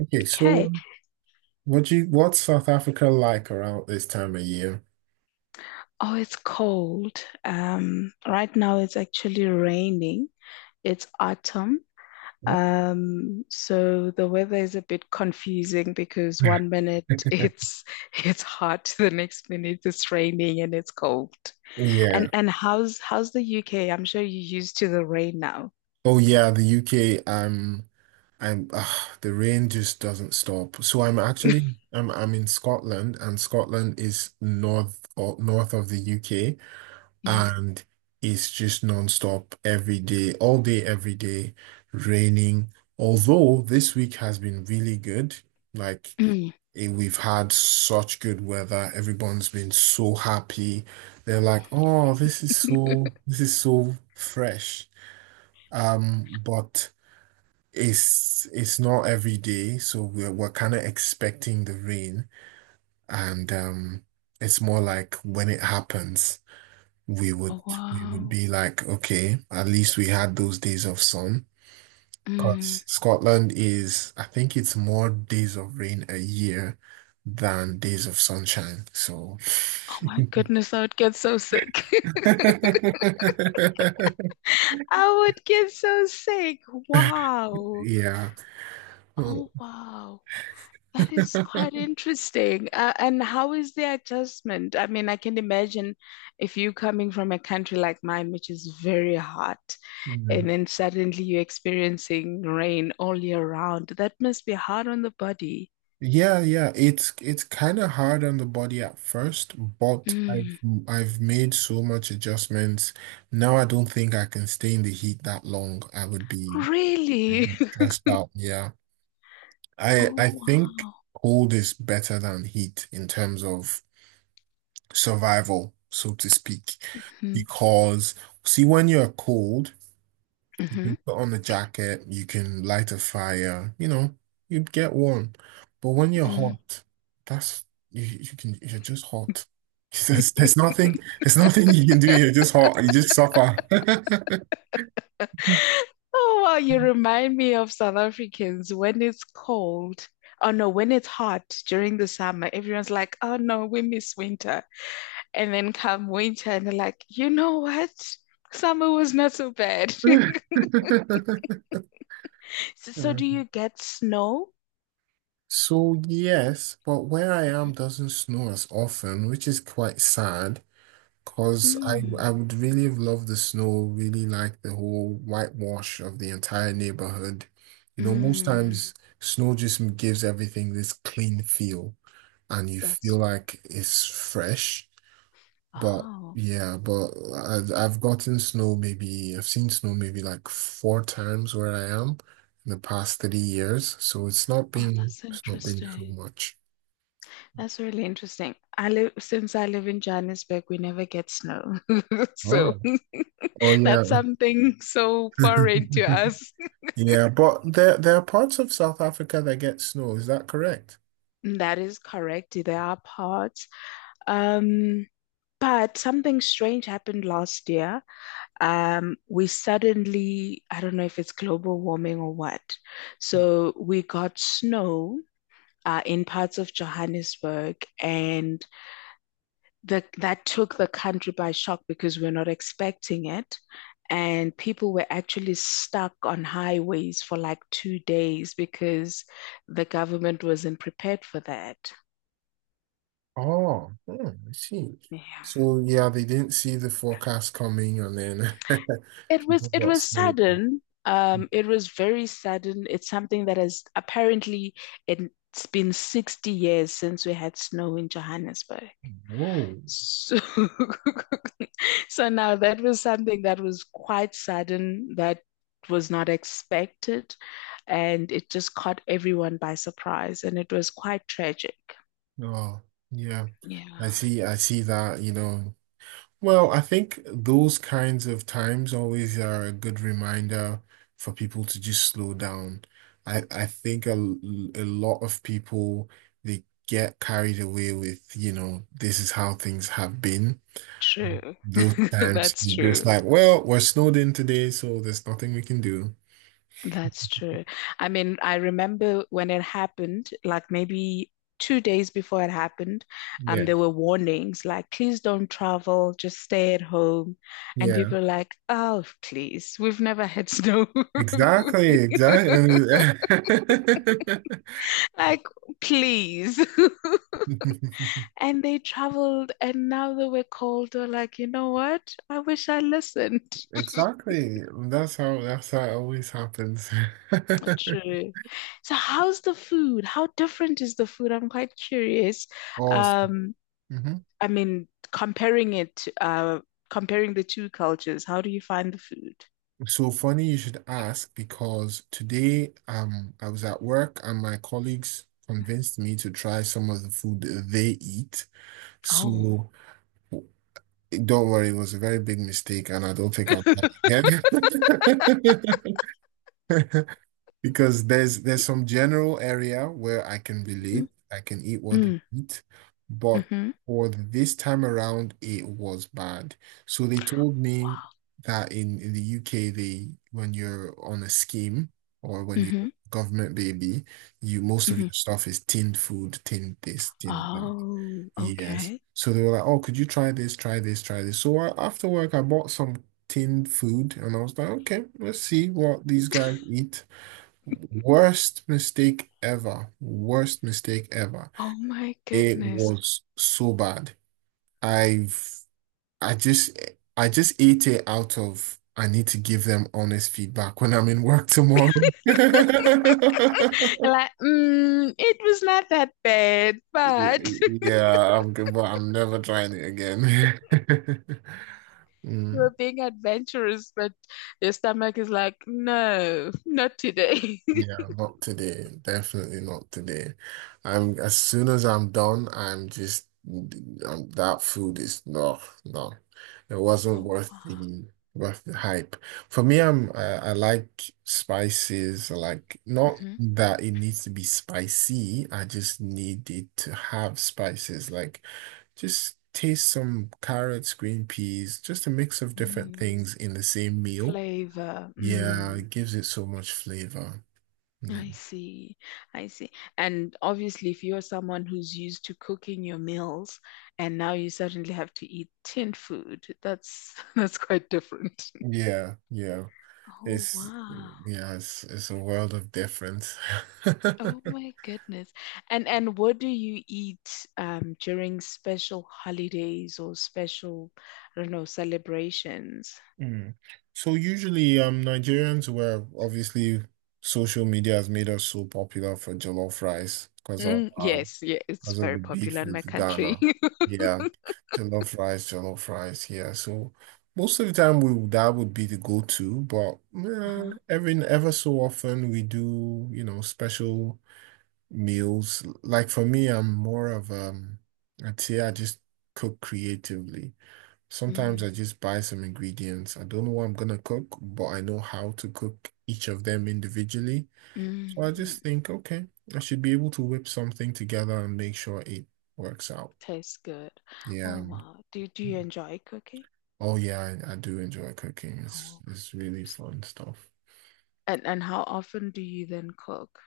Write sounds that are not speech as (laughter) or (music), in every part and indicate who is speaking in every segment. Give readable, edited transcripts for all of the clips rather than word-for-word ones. Speaker 1: Okay,
Speaker 2: Okay.
Speaker 1: so what's South Africa like around this time of year?
Speaker 2: Oh, it's cold. Right now it's actually raining. It's autumn.
Speaker 1: (laughs)
Speaker 2: So the weather is a bit confusing because one minute (laughs) it's hot, the next minute it's raining and it's cold. And
Speaker 1: Yeah.
Speaker 2: and how's the UK? I'm sure you're used to the rain now.
Speaker 1: Oh yeah, the UK. The rain just doesn't stop. So I'm in Scotland, and Scotland is north, or north of the UK,
Speaker 2: Mm. (laughs)
Speaker 1: and it's just non-stop every day, all day, every day, raining. Although this week has been really good. Like
Speaker 2: Mm.
Speaker 1: We've had such good weather. Everyone's been so happy. They're like, "Oh, this is so fresh." But it's not every day, so we're kind of expecting the rain, and it's more like when it happens, we would
Speaker 2: Oh
Speaker 1: we would
Speaker 2: wow.
Speaker 1: be like, "Okay, at least we had those days of sun."
Speaker 2: Mm.
Speaker 1: Because Scotland is, I think it's more days of rain a year than days of sunshine. So,
Speaker 2: Oh my goodness, I would get so sick. (laughs)
Speaker 1: (laughs)
Speaker 2: I would get so sick. Wow.
Speaker 1: yeah.
Speaker 2: Oh, wow. That is quite interesting. And how is the adjustment? I mean, I can imagine if you coming from a country like mine, which is very hot,
Speaker 1: Mm.
Speaker 2: and then suddenly you're experiencing rain all year round. That must be hard on the body.
Speaker 1: Yeah, yeah. It's kind of hard on the body at first, but
Speaker 2: Mm.
Speaker 1: I've made so much adjustments. Now I don't think I can stay in the heat that long. I'd
Speaker 2: Really?
Speaker 1: be
Speaker 2: (laughs)
Speaker 1: stressed out. Yeah. I
Speaker 2: Oh,
Speaker 1: I think
Speaker 2: wow.
Speaker 1: cold is better than heat in terms of survival, so to speak.
Speaker 2: Hmm.
Speaker 1: Because, see, when you're cold, you
Speaker 2: Mm-hmm.
Speaker 1: can put on a jacket, you can light a fire, you'd get warm. But when you're
Speaker 2: Mm.
Speaker 1: hot, that's you can you're just hot. (laughs) There's, there's nothing, there's nothing you can do. You're just hot. You just suffer. (laughs)
Speaker 2: Oh, wow, you remind me of South Africans when it's cold. Oh no, when it's hot during the summer, everyone's like, oh no, we miss winter. And then come winter, and they're like, you know what? Summer was not so bad. (laughs) So
Speaker 1: Yeah.
Speaker 2: do you get snow?
Speaker 1: So yes, but where I am doesn't snow as often, which is quite sad. Cause I
Speaker 2: Mm,
Speaker 1: I would really love the snow, really like the whole whitewash of the entire neighborhood. You know, most
Speaker 2: mm,
Speaker 1: times snow just gives everything this clean feel, and you feel
Speaker 2: that's,
Speaker 1: like it's fresh. But
Speaker 2: oh,
Speaker 1: yeah, but I've gotten snow maybe I've seen snow maybe like four times where I am in the past 30 years, so
Speaker 2: oh, that's
Speaker 1: it's not been too
Speaker 2: interesting.
Speaker 1: much.
Speaker 2: That's really interesting. Since I live in Johannesburg, we never get snow. (laughs)
Speaker 1: Oh,
Speaker 2: So.
Speaker 1: oh yeah.
Speaker 2: That's something so foreign to us.
Speaker 1: (laughs) Yeah, but there are parts of South Africa that get snow. Is that correct?
Speaker 2: That is correct. There are parts. Um, but something strange happened last year. We suddenly, I don't know if it's global warming or what. So we got snow in parts of Johannesburg, and that took the country by shock because we're not expecting it. And people were actually stuck on highways for like 2 days because the government wasn't prepared for that.
Speaker 1: Oh, hmm, I see.
Speaker 2: Yeah.
Speaker 1: So yeah, they didn't see the forecast coming, and then (laughs)
Speaker 2: It was
Speaker 1: people
Speaker 2: it
Speaker 1: got
Speaker 2: was
Speaker 1: snowed.
Speaker 2: sudden. It was very sudden. It's something that has apparently it's been 60 years since we had snow in Johannesburg.
Speaker 1: Whoa.
Speaker 2: So, (laughs) so now that was something that was quite sudden, that was not expected, and it just caught everyone by surprise, and it was quite tragic.
Speaker 1: Oh, yeah. I
Speaker 2: Yeah,
Speaker 1: see. I see that. You know, well, I think those kinds of times always are a good reminder for people to just slow down. I think a lot of people, they get carried away with, you know, this is how things have been.
Speaker 2: true.
Speaker 1: Those
Speaker 2: (laughs)
Speaker 1: times
Speaker 2: That's
Speaker 1: you're just
Speaker 2: true.
Speaker 1: like, well, we're snowed in today, so there's nothing we can do.
Speaker 2: That's true. I mean, I remember when it happened, like maybe 2 days before it happened,
Speaker 1: Yeah,
Speaker 2: there were warnings like, please don't travel, just stay at home. And
Speaker 1: yeah.
Speaker 2: people are like, oh, please, we've never had snow. (laughs)
Speaker 1: Exactly, exactly.
Speaker 2: Like, please. (laughs)
Speaker 1: (laughs)
Speaker 2: And they traveled, and now that we're cold, they're like, you know what? I wish I listened.
Speaker 1: Exactly. That's how it always happens.
Speaker 2: (laughs)
Speaker 1: (laughs)
Speaker 2: True. So, how's the food? How different is the food? I'm quite curious.
Speaker 1: Awesome.
Speaker 2: Um,
Speaker 1: Hmm.
Speaker 2: I mean, comparing it, uh, comparing the two cultures, how do you find the food?
Speaker 1: So funny you should ask, because today I was at work and my colleagues convinced me to try some of the food they eat.
Speaker 2: Oh,
Speaker 1: So don't worry, it was a very big mistake and I don't think I'll try again. (laughs) Because there's
Speaker 2: Y-
Speaker 1: some general area where I can
Speaker 2: Mm,
Speaker 1: relate, I can eat what they
Speaker 2: mm,
Speaker 1: eat, but
Speaker 2: hmm
Speaker 1: for this time around, it was bad. So they told me that in the UK, they when you're on a scheme or when you're
Speaker 2: hmm
Speaker 1: a government baby, you most of
Speaker 2: hmm.
Speaker 1: your stuff is tinned food, tinned this, tinned that.
Speaker 2: Oh,
Speaker 1: Yes.
Speaker 2: okay.
Speaker 1: So they were like, oh, could you try this, try this, try this? So I, after work, I bought some tinned food and I was like, okay, let's see what these guys eat. Worst mistake ever. Worst mistake ever.
Speaker 2: Oh my
Speaker 1: It
Speaker 2: goodness.
Speaker 1: was so bad. I've I just I just ate it out of I need to give them honest feedback when I'm in work tomorrow. (laughs)
Speaker 2: And like, mm, it was not that bad, but (laughs)
Speaker 1: Yeah, I'm good, but I'm never trying it again. (laughs)
Speaker 2: you
Speaker 1: Mm.
Speaker 2: were being adventurous, but your stomach is like, no, not today. (laughs)
Speaker 1: Yeah, not today. Definitely not today. I'm as soon as I'm done, I'm just that food is no, no. It wasn't
Speaker 2: Oh wow.
Speaker 1: worth the hype. For me, I like spices. I like not
Speaker 2: Hmm.
Speaker 1: that it needs to be spicy. I just need it to have spices. Like just taste some carrots, green peas, just a mix of different
Speaker 2: Mm.
Speaker 1: things in the same meal.
Speaker 2: Flavor.
Speaker 1: Yeah,
Speaker 2: Mm.
Speaker 1: it gives it so much flavor. Yeah.
Speaker 2: I see. I see. And obviously, if you're someone who's used to cooking your meals and now you suddenly have to eat tin food, that's (laughs) that's quite different. (laughs)
Speaker 1: Yeah, yeah.
Speaker 2: Oh
Speaker 1: It's
Speaker 2: wow.
Speaker 1: yeah, it's a world of difference. (laughs)
Speaker 2: Oh my goodness. And what do you eat during special holidays or special, I don't know, celebrations?
Speaker 1: Mm. So usually, Nigerians were obviously social media has made us so popular for jollof rice because of
Speaker 2: Mm,
Speaker 1: our
Speaker 2: yes, yeah, it's
Speaker 1: because of
Speaker 2: very
Speaker 1: the beef
Speaker 2: popular in my
Speaker 1: with
Speaker 2: country.
Speaker 1: Ghana.
Speaker 2: (laughs)
Speaker 1: Yeah, jollof rice, jollof rice. Yeah, so most of the time we that would be the go-to, but
Speaker 2: Uh-huh.
Speaker 1: every ever so often we do, you know, special meals. Like for me, I'm more of I'd say I just cook creatively. Sometimes
Speaker 2: Mm,
Speaker 1: I just buy some ingredients. I don't know what I'm gonna cook, but I know how to cook each of them individually. So I
Speaker 2: mm, mm.
Speaker 1: just think, okay, I should be able to whip something together and make sure it works out.
Speaker 2: Tastes good. Oh
Speaker 1: Yeah.
Speaker 2: wow. Do you enjoy cooking?
Speaker 1: Oh yeah, I do enjoy cooking.
Speaker 2: Oh,
Speaker 1: It's really
Speaker 2: s-
Speaker 1: fun stuff.
Speaker 2: and how often do you then cook?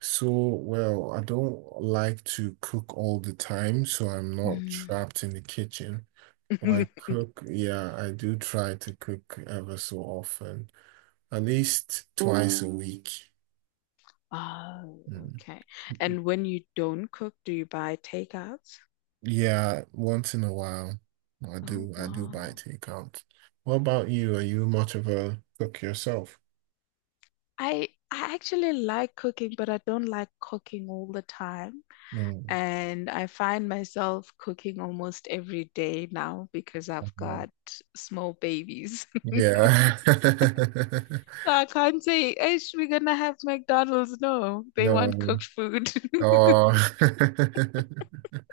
Speaker 1: So, well, I don't like to cook all the time, so I'm not
Speaker 2: Mm.
Speaker 1: trapped in the kitchen. I
Speaker 2: (laughs)
Speaker 1: cook, yeah, I do try to cook ever so often, at least twice a Mm. week.
Speaker 2: Oh,
Speaker 1: Mm.
Speaker 2: okay. And when you don't cook, do you buy takeouts?
Speaker 1: Yeah, once in a while,
Speaker 2: Oh
Speaker 1: I do buy
Speaker 2: wow.
Speaker 1: takeout. What about you? Are you much of a cook yourself?
Speaker 2: I actually like cooking, but I don't like cooking all the time.
Speaker 1: Mm.
Speaker 2: And I find myself cooking almost every day now because I've
Speaker 1: Mhm.
Speaker 2: got small babies. (laughs)
Speaker 1: Yeah. (laughs)
Speaker 2: So I can't say, Ish, we're gonna have McDonald's. No, they want
Speaker 1: No.
Speaker 2: cooked food.
Speaker 1: Oh.
Speaker 2: (laughs)
Speaker 1: (laughs)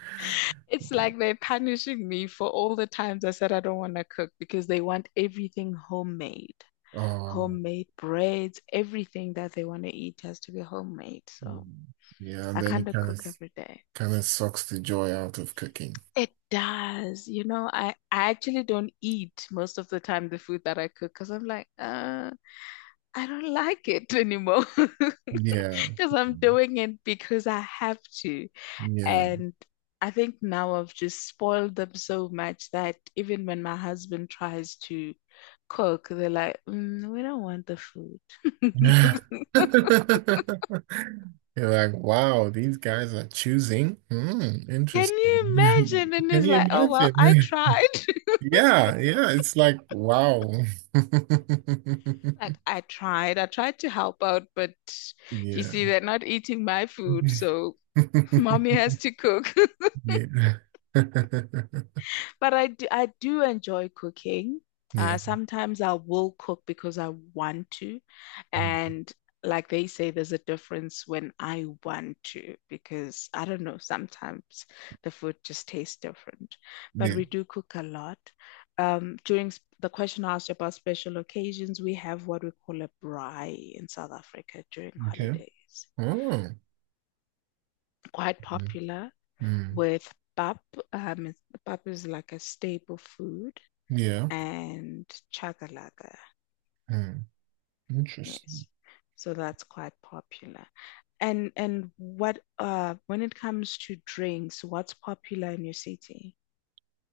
Speaker 2: It's like they're punishing me for all the times I said I don't want to cook because they want everything homemade.
Speaker 1: Oh.
Speaker 2: Homemade breads, everything that they want to eat has to be homemade. So
Speaker 1: Mm. Yeah, and
Speaker 2: I
Speaker 1: then
Speaker 2: kind
Speaker 1: it
Speaker 2: of
Speaker 1: kind of
Speaker 2: cook every day.
Speaker 1: kind of sucks the joy out of cooking.
Speaker 2: It does. You know, I actually don't eat most of the time the food that I cook because I'm like, I don't like it anymore (laughs)
Speaker 1: Yeah.
Speaker 2: because I'm doing it because I have to.
Speaker 1: Yeah.
Speaker 2: And I think now I've just spoiled them so much that even when my husband tries to cook, they're like, mm, we don't want the food. (laughs)
Speaker 1: (laughs)
Speaker 2: Can
Speaker 1: You're like, wow, these guys are choosing. Hmm, interesting.
Speaker 2: you
Speaker 1: (laughs)
Speaker 2: imagine? And
Speaker 1: Can
Speaker 2: it's
Speaker 1: you
Speaker 2: like, oh, well, I
Speaker 1: imagine?
Speaker 2: tried. (laughs)
Speaker 1: (laughs) Yeah, yeah, it's like, wow. (laughs)
Speaker 2: Like, I tried. I tried to help out, but you see,
Speaker 1: Yeah.
Speaker 2: they're not eating my food. So mommy has
Speaker 1: (laughs)
Speaker 2: to cook. (laughs)
Speaker 1: Yeah. (laughs)
Speaker 2: But I do enjoy cooking.
Speaker 1: Yeah. Yeah.
Speaker 2: Sometimes I will cook because I want to. And like they say, there's a difference when I want to, because I don't know, sometimes the food just tastes different. But
Speaker 1: Yeah.
Speaker 2: we do cook a lot. The question asked about special occasions, we have what we call a braai in South Africa during
Speaker 1: Okay.
Speaker 2: holidays.
Speaker 1: Oh.
Speaker 2: Quite
Speaker 1: Mm.
Speaker 2: popular
Speaker 1: Mm.
Speaker 2: with pap. Um, Pap is like a staple food
Speaker 1: Yeah.
Speaker 2: and chakalaka.
Speaker 1: Mm. Interesting.
Speaker 2: Yes. So that's quite popular. And what when it comes to drinks, what's popular in your city?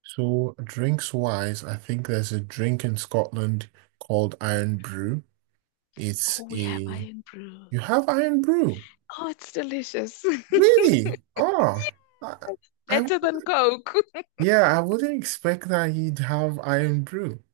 Speaker 1: So, drinks wise, I think there's a drink in Scotland called Iron Brew. It's
Speaker 2: Oh, we have
Speaker 1: a
Speaker 2: iron brew.
Speaker 1: you have Iron Brew?
Speaker 2: Oh, it's delicious.
Speaker 1: Really? Oh, I,
Speaker 2: (laughs)
Speaker 1: I
Speaker 2: Better than
Speaker 1: wouldn't-
Speaker 2: Coke. (laughs)
Speaker 1: yeah, I wouldn't expect that you'd have Iron Brew.